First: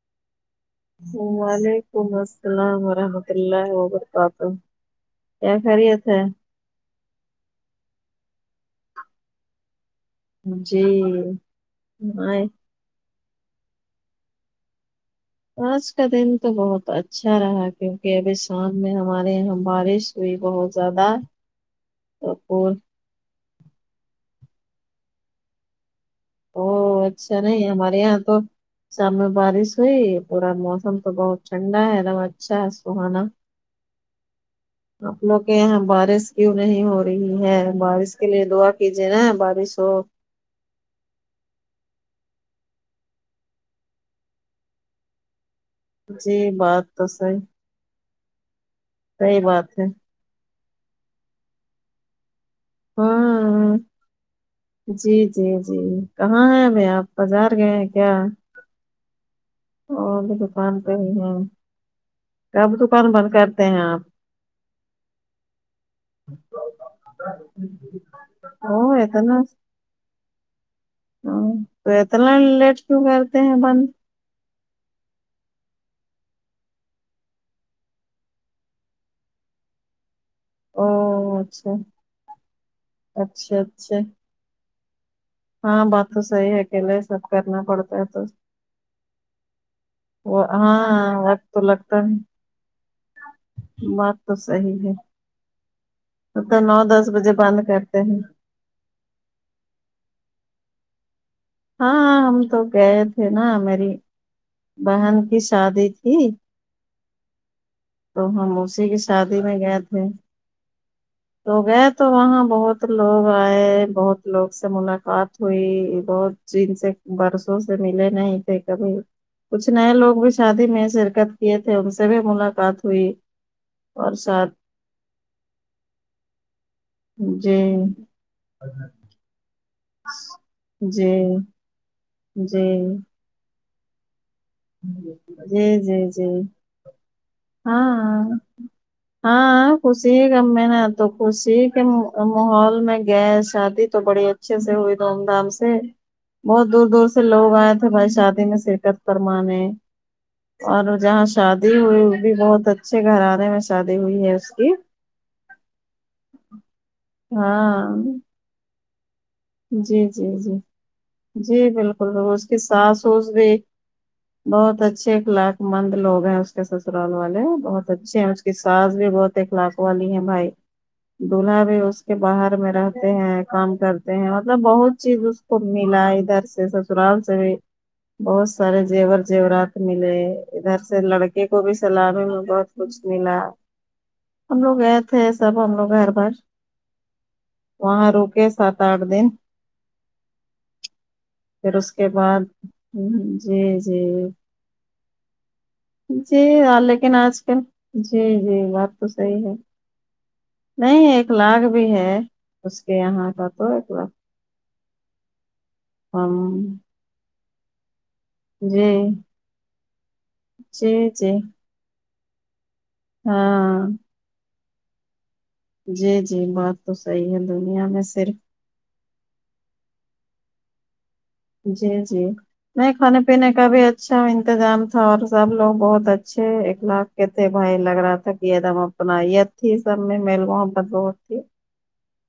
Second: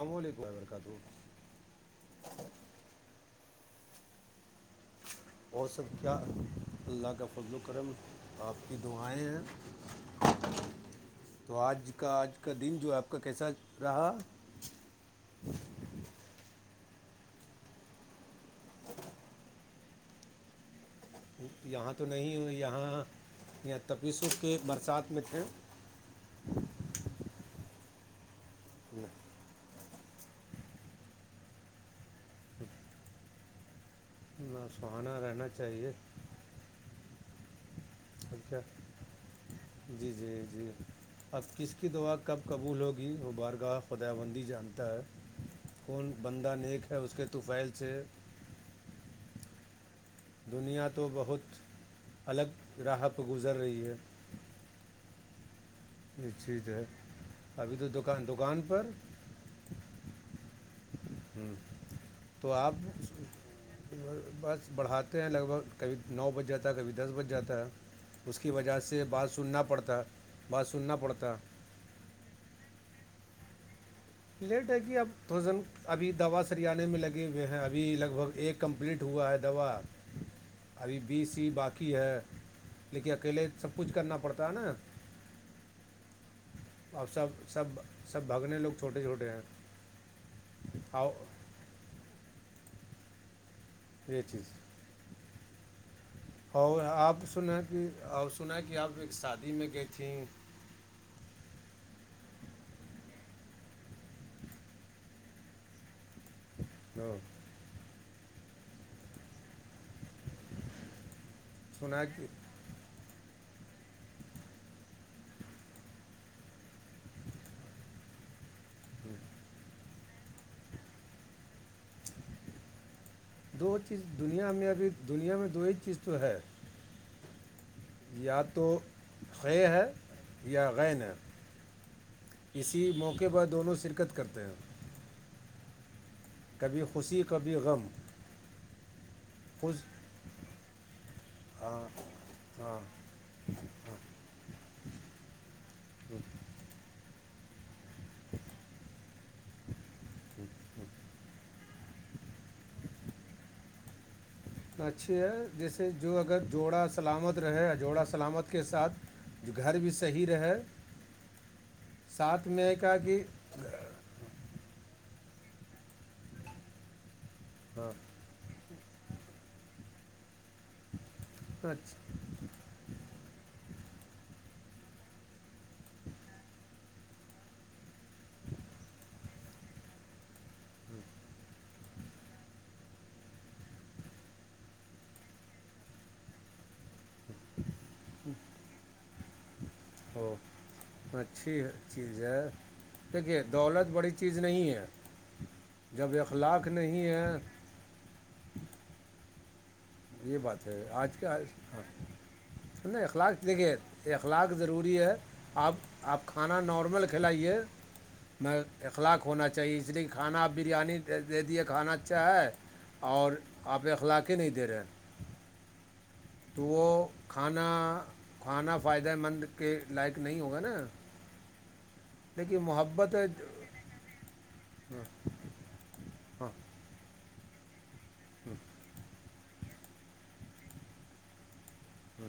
اللاملم و برکاتہ وعلیکم السلام ورحمۃ اللہ وبرکاتہ اور سب خری ای کیا تھے اللہ کا فضل و کرم آپ کی دعائیں ہیں جی تو آج کا آج آئے کا دن جو آپ کا کیسا رہا آج کا دن تو بہت اچھا رہا کیونکہ ابھی شام میں ہمارے یہاں بارش کوئی بہت زیادہ یہاں تو نہیں یہاں یہ تپسل کے برسات میں تھے او اچھا نہیں ہمارے یہاں تو شام میں بارش ہوئی پورا موسم تو بہت ٹھنڈا ہے ایک دم اچھا ہے سہانا ہاں سو آپ لوگ کے یہاں بارش کیوں نہیں ہو رہی ہے بارش کے لیے اب کیا دعا کیجیے نا بارش ہو جی جی اب کس کی دعا کب قبول ہوگی وہ بارگاہ خدا بندی جانتا ہے کون جی بندہ نیک بات ہے تو اس کے طوفل سے صحی بات ہے دنیا تو بہت الگ راہ پر گزر ہاں رہی ہے جی جی جی یہ کہاں ہے چیز اب آپ بازار ابھی گئے تو ہیں کیا دکان دکان پر اور بھی دکان پہ ہی ہیں تو آپ کب دکان بند کرتے ہیں آپ بس بڑھاتے ہیں لگ بھگ کبھی نو بج جاتا ہے کبھی دس بج جاتا ہے جی اس کی وجہ سے بات سننا پڑتا بات سننا پڑتا ہاں، تو اتنا لیٹ کیوں کرتے ہیں بند لیٹ ہے کہ اب تھوزن ابھی دوا سرییااننے میں لگے ہوئے ہیں ابھی لگ بھگ ایک کمپلیٹ ہوا ہے دوا او ابھی بی سی اچھا باقی ہے لیکن اکیلے اچھا سب کچھ اچھا کرنا پڑتا ہے نا ہاں بات تو صحی ہے اکیلے اب سب کرنا سب پڑتا ہے سب تو بھاگنے لوگ چھوٹے چھوٹے ہیں وہ آؤ ہاں تو لگتا نہیں بات یہ تو چیز صحی ہے تو نو اور دس آپ بجے بند سنا کہ کرتے ہیں اور سنا کہ آپ ایک شادی میں گئی تھیں ہاں ہم تو گئے تھے نا میری بہن کی شادی تھی ہاں تو ہم اسی کی شادی میں گئے تھے تو گئے سنا تو کہ وہاں بہت ب لوگ آئے بہت لوگ سے ملاقات ہوئی بہت چن سے برسوں سے ملے نہیں تھے کبھی کچھ نئے لوگ بھی شادی میں شرکت کیے تھے ان سے بھی ملاقات ہوئی دو چیز اور ساتھ دنیا میں ابھی دنیا میں دو ایک چیز تو ہے جی یا تو خے ہے یا غین جی ہے جی کسی موقع پر دونوں شرکت کرتے ہیں جی جی جی کبھی خوشی کبھی غم ہاں ہاں خوش خوشی کا میں نےا تو خوشی کے ہاں ماحول ہاں میں گئے شادی تو بڑی اچھے سے ہوئی دھوم دھام سے بہت دور دور سے لوگ آئے تھے بھائی شادی میں شرکت کرمانے اور جہاں شادی ہوئی بھی بہت اچھے گھرانے میں شادی ہوئی ہے اس کی اچھی ہے جیسے جو اگر جوڑا سلامت رہے ہاں جوڑا سلامت کے ساتھ جو گھر بھی جی صحیح جی جی رہے جی بالکل روز ساتھ کی میں کہا ساس کہ اس بھی بہت اچھے ایک لاک مند لوگ ہیں اس کے سسرال والے بہت ہاں اچھے ہیں کی ساز بھی بہت اخلاق والی ہے بھائی دوولہا بھی اچھا اس کے باہر میں رہتے ہیں کام کر مطلب بہت چیز اس کو ملا ادھر سے سسرال سے بھی بہت سارے جیور زیورات ملے ادھر سے لڑکے کو بھی سلابی میں بہت کچھ ملا ہم لوگ گئے تھے سب ہم لوگ گھر بھر وہاں رک سات آٹھ دن وہ اچھی پھر اس کے چیز ہے بعد دیکھیے جی دولت جی بڑی چیز نہیں ہے جب جی اخلاق آ- نہیں لیکن ہیں آج کل جی جی بات تو صحیح ہے یہ بات ہے نہیں آج ایک کا لاکگ بھی ہے اس کے نہیں یہاں اخلاق کا تو دیکھیے ایک وق اخلاق ضروری ہے آپ آپ ہم کھانا نارمل کھلائیے میں جی اخلاق ہونا چاہیے اس لیے کھانا آپ جی بریانی جی دے دیے کھانا اچھا ہے اور آپ ہاں اخلاقی نہیں دے رہے ہیں جی جی بات وہ تو صحیح ہے کھانا دنیا میں صرف کھانا فائدہ مند کے لائق نہیں ہوگا نا جی جی لیکن نہیں محبت کھانے ہے پینے کا بھی اچھا انتظام تھا اور سب لوگ بہت ہاں اچھے ایک لاکھ کہ تھے بھائی لگ رہا تھا کہ ایک دم اپنات تھی سب میں میل وہ پرت بہت تھی ہاں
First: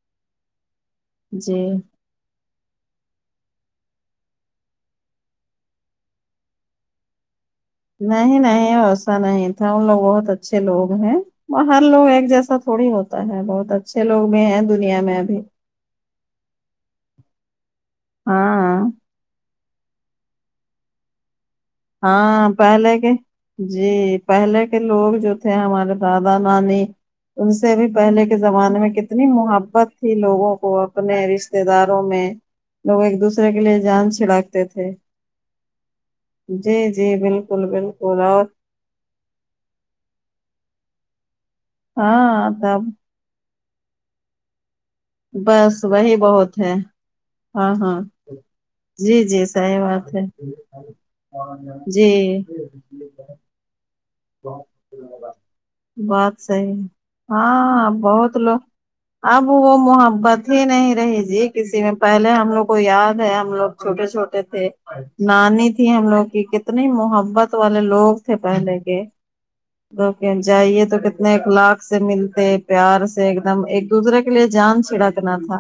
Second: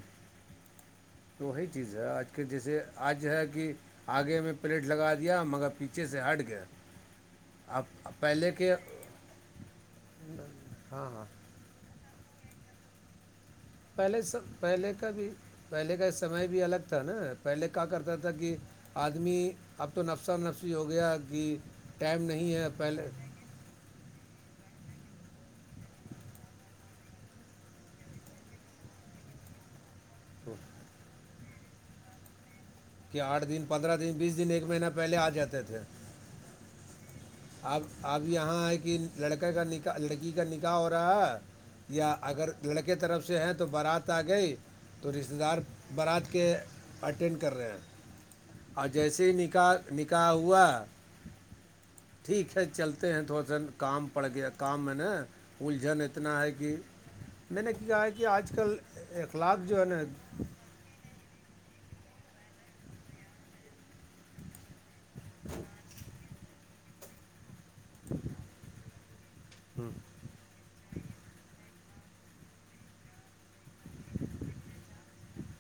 توی جی چیز ہے آج کہ جیسے آج ہے کہ آگے میں پلیٹ لگا دیا مگر پیچھے سے ہٹ گیا اب نہیں پہلے کے نہیں ایسا نہیں تھا ان لوگ بہت اچھے لوگ ہاں ہیں ہاں وہ ہر لوگ ایک جیسا تھوڑی ہوتا ہے بہت اچھے پہلے لوگ سب بھی ہیں پہلے دنیا کا میں بھی ابھی پہلے کا سمے بھی الگ تھا نا پہلے کیا کرتا تھا کہ ہاں آدمی اب تو نفسا نفسی ہو گیا کہ ٹائم ہاں نہیں ہے پہلے کے جی پہلے کے لوگ جو تھے ہمارے دادا نانی ان سے بھی پہلے کے زمانے میں کتنی محبت تھی لوگوں کو اپنے رشتے رشتے داروں میں لوگ ایک دوسرے کے لیے جان چھڑکتے تھے ےآ جاتے تھے جی جی بالکل اب بالکل اب اور یہاں ہے کہ لڑکے کا نکاح لڑکی کا نکاح ہو رہا ہے یا اگر ہاں تب لڑکے طرف سے سے ہیں تو بارات آ گئی تو رشتے دار بس وہی بارات کے بہت ہے اٹینڈ کر رہے ہاں ہیں ہاں اور جی جیسے ہی جی نکاح صحیح بات ہے نکاح ہوا جی ٹھیک ہے چلتے ہیں تھوڑا سا کام پڑ گیا کام میں نا الجھن بات اتنا ہے صحیح کہ ہے، میں ہاں نےا ہے کہ بہت آج کل اخلاق جو ہے نا ی نہیں رہی جی کسی میں پہلے ہم لوگ کو یاد ہے ہم لوگ چھوٹے چھوٹے تھے نانی تھی ہم لوگ کی کتنی محبت والے لوگ تھے پہلے کے دوک جائیے تو کتنے اخلاق سے ملتے پیار ایک دم ایک دوسرے کے لیے جان چھڑکنا تھا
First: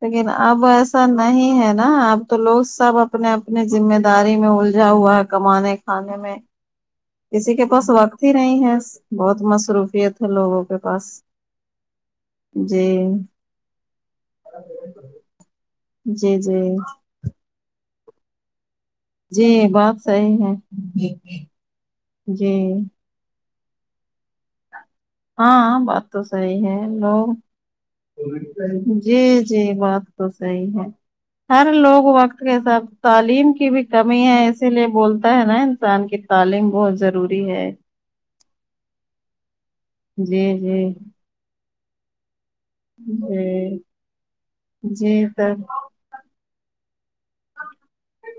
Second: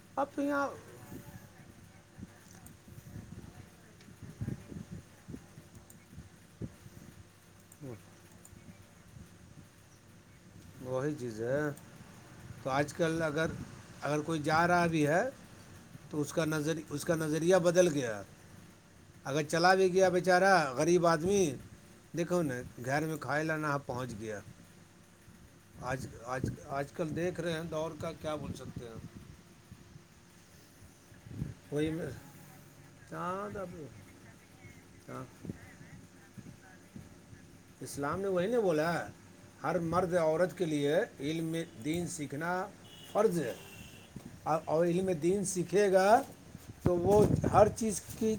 لیکن تو اب یہاں ایسا نہیں ہے نا اب تو لوگ سب اپنے اپنے ذمہ داری میں اللجھا ہوا ہے کمانے کا آ میں کسی کے پاس وقت ہی نہیں ہے بہت مصروفیت ہے لوگوں کے پاس وہی چیز ہے تو جی آج کل اگر اگر کوئی جا رہا بھی ہے تو اس جی کا جی نظری اس کا نظریہ بدل گیا ہے اگر جی چلا بھی بات گیا صحیح بیچارا ہے غریب آدمی دیکھو جی نا گھر میں کھائے لانا ہ پہنچ گیا ہاں بات آج تو آج صحی ہے آج کل لوگ دیکھ رہے ہیں دور کا کیا بول سکتے جی ہیں جی بات تو صحی ہے ہر وہی لوگ میں وقت کے حساتھ ہاں تعلیم تو کی بھی اب- کمی ہے اسی لیے ہاں بولتا ہے نا انسان کی تعلیم بہت ضروری ہے اسلام نے وہی نے بولا ہر مرد جی عورت کے جی لیے علم دین سیکھنا فرض ہے جی اور علم جی دین تب سیکھنا گا تو وہ ہر چیز کی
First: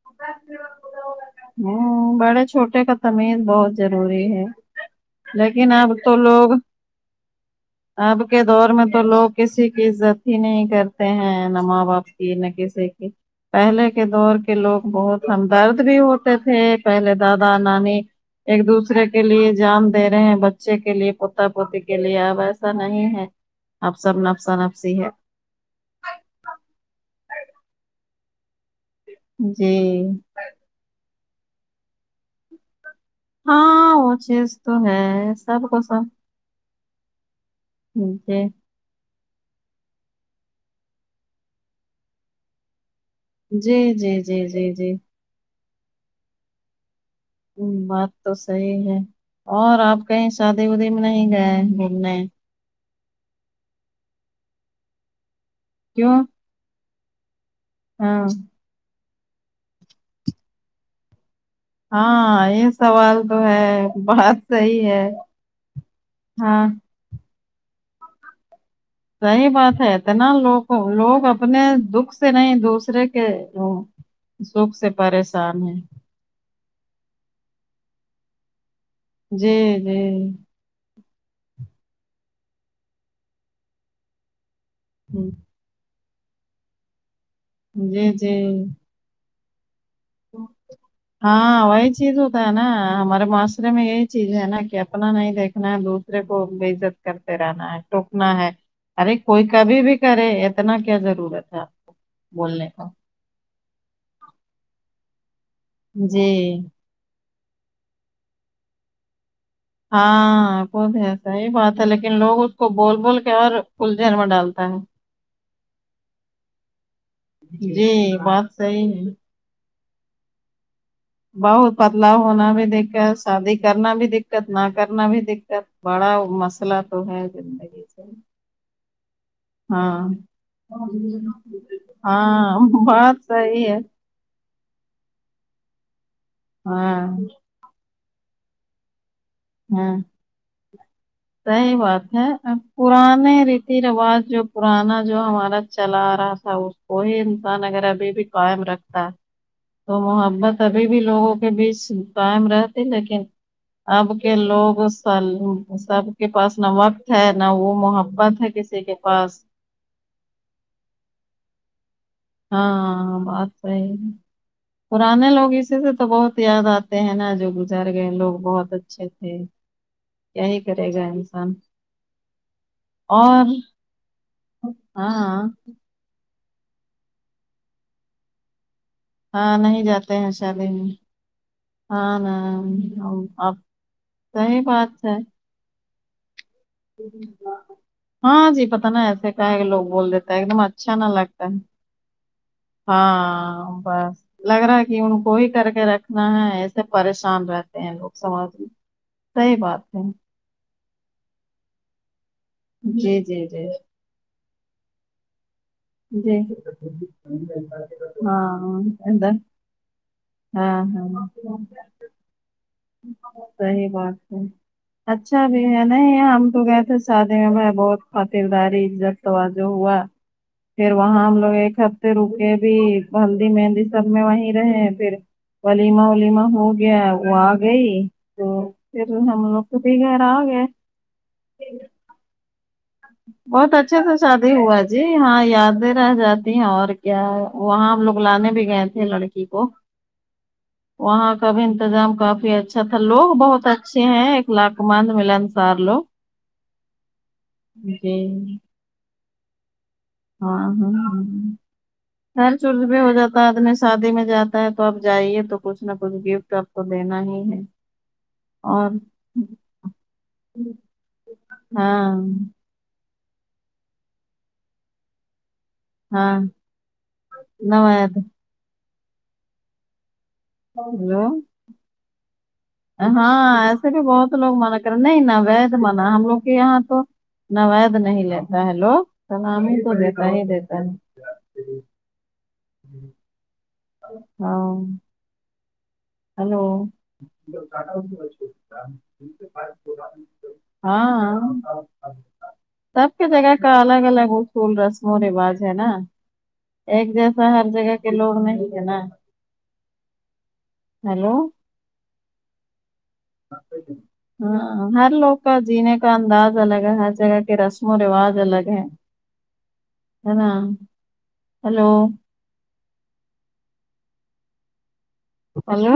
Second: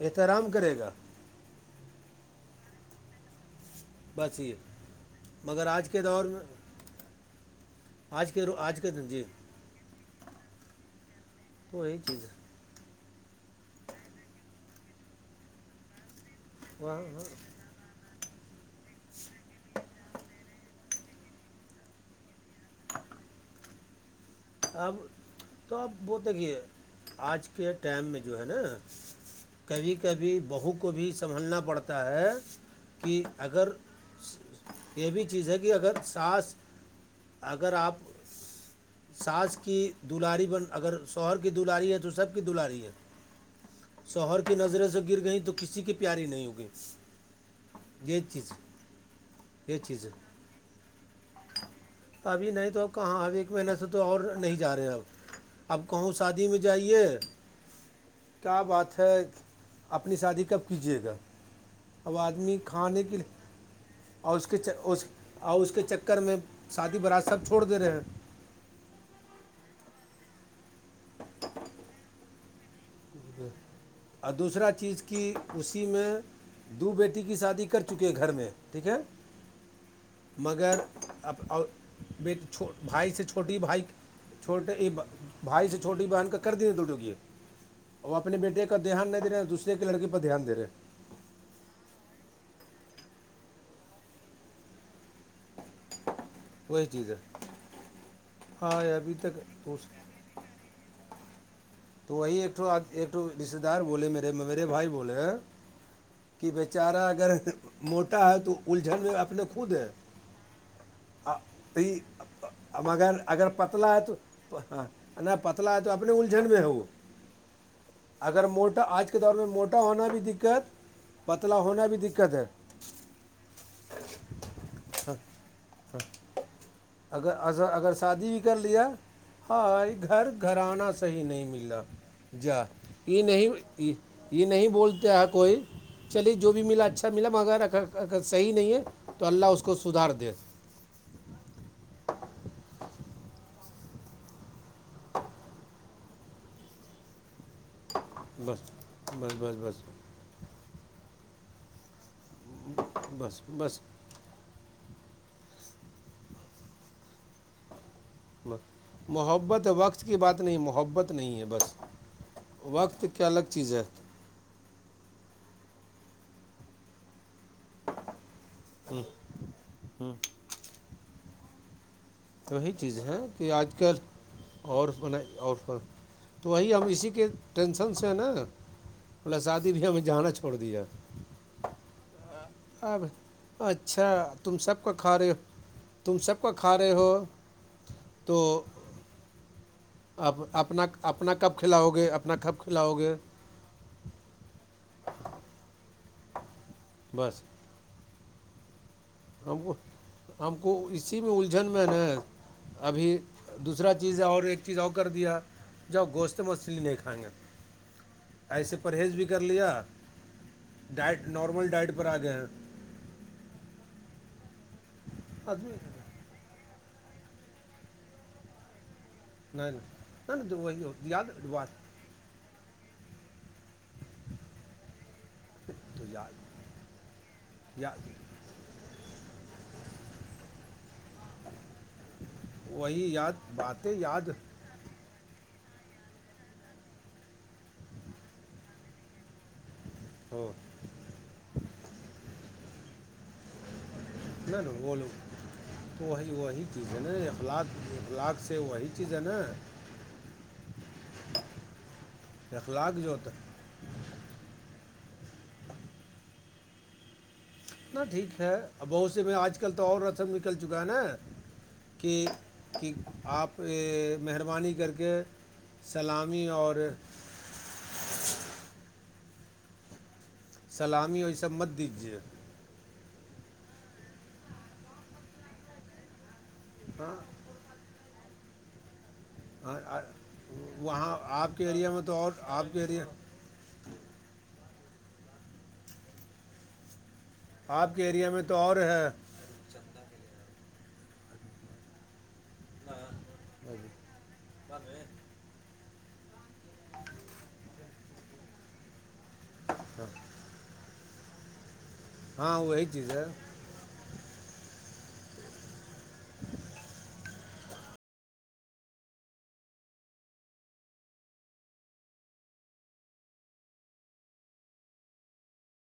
احترام کرے گا ہوں بڑے چھوٹے کا تمیز بہت ضروری بس ہے یہ لیکن مگر اب آج کے تو دور میں لوگ اب آج کے رو- دور آج میں کے تو دن جی لوگ کسی کی عزت ا نہیں کرتے ہیں نہ تو ماں وہی باپ چیز کی نہ ہے کسی کی پہلے کے دور کے لوگ بہت ہمدرد بھی ہوتے تھے وہاں پہلے ہاں دادا نانی ایک دوسرے کے لیے جان دے رہے ہیں بچے کے لیے پوتا پوتی کے لیے آ بس ایسا نہیں ہے اب سب نفسا اب نفسی ہے تو آپ بولتے کہے آج کے ٹائم میں جو ہے نا جی کبھی کبھی بہو کو بھی سنبھلنا پڑتا ہے کہ اگر ہاں وہ چیز تو ہے یہ بھی چیز ہے سب کہ کو اگر سب سانس اگر آپ جی سانس کی دلاری بن اگر شوہر کی دلاری ہے تو سب کی دلاری ہے جی جی شوہر جی کی جی نظریں جی سے گر گئیں تو کسی کی پیاری نہیں ہوگئی ہ بات تو صحی ہے اور یہ آپ چیز ہے کہیں شادی ودی میں نہیں گئے گھومنے اھی نہیں تو کہاں ا ایک مہینہ سے تو اور نہیں جا رہے اب اب کہوں کیوں شادی میں جائیے ہاں کیا بات ہے اپنی شادی کب کیجیے گا اب ہاں آدمی یہ کھانے سوال کےے تو ہے بات اور صحیح ہے اور اس کے چکر کر میں ہاں شادی برات سب چھوڑ د رہے ہیں صحیح بات ہے اتنا لوگ لوگ اپنے دکھ سے نہیں د اور دوسرا چیز کہ پریشان ہیں اسی میں دو بیٹی کی شادی کر چکے گھر میں ٹھیک ہے جی جی مگر اور بیھ بھائی سے چھوٹی بھائی چھوٹے ای بھائی سے چھوٹی بہن کا کر دیی دو ٹوکیے جی وہ جی اپنے بیٹے کا دھیان نہیں دے رہا دوسرے کے لڑکی پر دھیان دے رہے ہاں وہی چیز ہوتا ہے نا ہمارے معاشرے میں یہی چیز ہے نا کہ اپنا نہیں دیکھنا ہے دودھ رے کو ب وہی عزت چیز ہے کرتے رہنا ہے ٹوکنا ہے ہاں ابھی ارے تک کوئی کبھی دوسرے بھی کرے اتنا کیا ضرورت تھا تو وہی ایک ایک رشتے دار بولے مے میرے بھائی بولے جی چارا اگر موٹا ہے تو الجھن میں اپنے کو خود ہے ہاں وہ تو ہے صحیح بات ہے لیکن لوگ اس کو بول مگر بول کے اگر اور پتلا ہے تو الجھن میں ڈالتا ہے ہاں پتلا ہے تو اپنے الجھن میں ہو وہ جی اگر بات موٹا صحیح آج ہے کے دور میں موٹا چھا ہونا بھی دقت پتلا بہت ہونا بھی بدلاؤ دقت ہے ہونا بھی دقت شادی کرنا بھی دقت نہ کرنا بھی دقت بڑا مسئلہ تو ہے اگر زندگی اگر سے شادی بھی کر لیا ہاں گھر گھرانا صحیح نہیں ملا ہاں جا یہ بات صحیح ہے نہیں یہ نہیں بولتے آ کوئی چلیے جو بھی ملا اچھا ملا ہاں مگر رکھ صحیح نہیں ہے ہاں ج صحیح بات ہے پرانے ریتی رواج جو پرانا جو ہمارا چلا آ رہا تھا اس وہی انسان اگر بھی بس قائم رکھتا ہے بس بس بس تو محبت ابھی بھی لوگوں کے بیچ ائم رہتے لیکن بس بس اب کے لوگ سب کے پاس نہ وقت ہے نہ وہ محت بس محبت ہے وقت کی بات نہیں محبت نہیں ہے بس وقت ہاں کیا بات الگ چیز صحی ہے پرانے لوگ اسی سے تو بہت یاد آتے ہیں نا جو گزر گئے لوگ بہت بہت اچھے تھے کیا ہی کرے گا انسان تو وہی چیز ہیں کہ اور آج کل اورن ہاں اور تو وہی ہم اسی کے ٹینشن سے ہیں نا پلس ہاں آدھی نہیں بھی ہمیں جاتے جانا ہیں چھوڑ شادی دیا میں ہاں اب اب اچھا صی بات ہے کھا رہے ہو تم سب کا کا رہے ہو تو ہاں جی پت نا ایسے کیا ہے لوگ بول دیتا آپ ایک دم اپنا اچھا نہ اپنا لگتا ہے کب کھلاؤ گے اپنا کب کھلاؤ گے ہاں بس لگ رہا ہے کہ ان کو ہی کر کے رکھنا ہے ایسے بس پریشان رہتے ہیں لوگ سماج میں صحیح ہم کو بات ہے ہم کو اسی میں الجھن میں نا ابھی جی جی جی دوسرا چیزیں اور ایک چیز اور کر دیا جاؤ جی گوشت مچھلی نہیں کھائیں گے ایسے ہاں پرہیز بھی ادھر کر لیا ہاں ڈائٹ نارمل ڈائٹ پر آ گئے ب صحی بات ہے اچھا بھی ہے نہیں تو کہ تھے شادی میں میں بہت خاطرداریب توا جو نہیں ہوا نہیں تو وہی پھر ہو- یاد وہاں ہم لوگ بات ایک ہفتے رکے بھی ہلدی مہندی سب میں وہیں رہے پھر تو ولیما ولیما یاد ہو گیا وہ آگ یاد گئی تو پھر ہم لوگ تو دے گیر آ گئے وہی یاد بہت باتیں اچھے سے یاد شادی ہوا ہے جی ہاں یادیں رہ جاتی ہیں اور کیا ہے وہاں ہم لوگ لانے بھی گئے تھے لڑکی کو ہ وہاں کا بھی انتظام کافی اچھا تھا لوگ بہت اچا اچھے ہیں ایک نہ نا لق وہ مند مل لوگ انسار لوگ تو وہی وہی چیز ہے نا اخلاق جی اخلاق سے وہی چیز ہے نا ہاں ہاں ہ ہ ہیر چورج اخلاق بھی ہو جو ہوتا جاتا ہے ادنے شادی میں جاتا ہے تو آپ جائیے تو کچھ نہ کچھ گفٹ آپ کو دینا ہی ہے اتنا ٹھیک ہے اور بہت سے میں آج کل تو اور رسم نکل چکا ہے نا ہاں کہ کہ آپ مہربانی کر کے سلامی اور نو یاد سلامی اوری سب مت دیجیے ہاں ایسے بھی بہت لوگ منع کریں نہیں نہ وید مان ہم لوگ کے یہاں تو ہاں نوید نہیں لیتا ہے لوگ سلام ہی تو ہاں دیتا ہی دیتا ہے وہاں آپ کے ایریا میں تو اور آپ کے ایرے ہاں ہلو آپ کے ایریا میں تو اور ہے ہاں سب کی جگہ کا الگ الگ اصول رسم و رواج ہے نا ایک جیسا ہر جگہ کے لوگ نہیں ہے نا [unintelligible] ہیلو ہاں وہی چیز ہے ہاں ہر لوگ کا جینے کا انداز الگ ہے ہر جگہ کے رسم و رواج الگ ہے [unintelligible] ہ ن ہلو ہیلو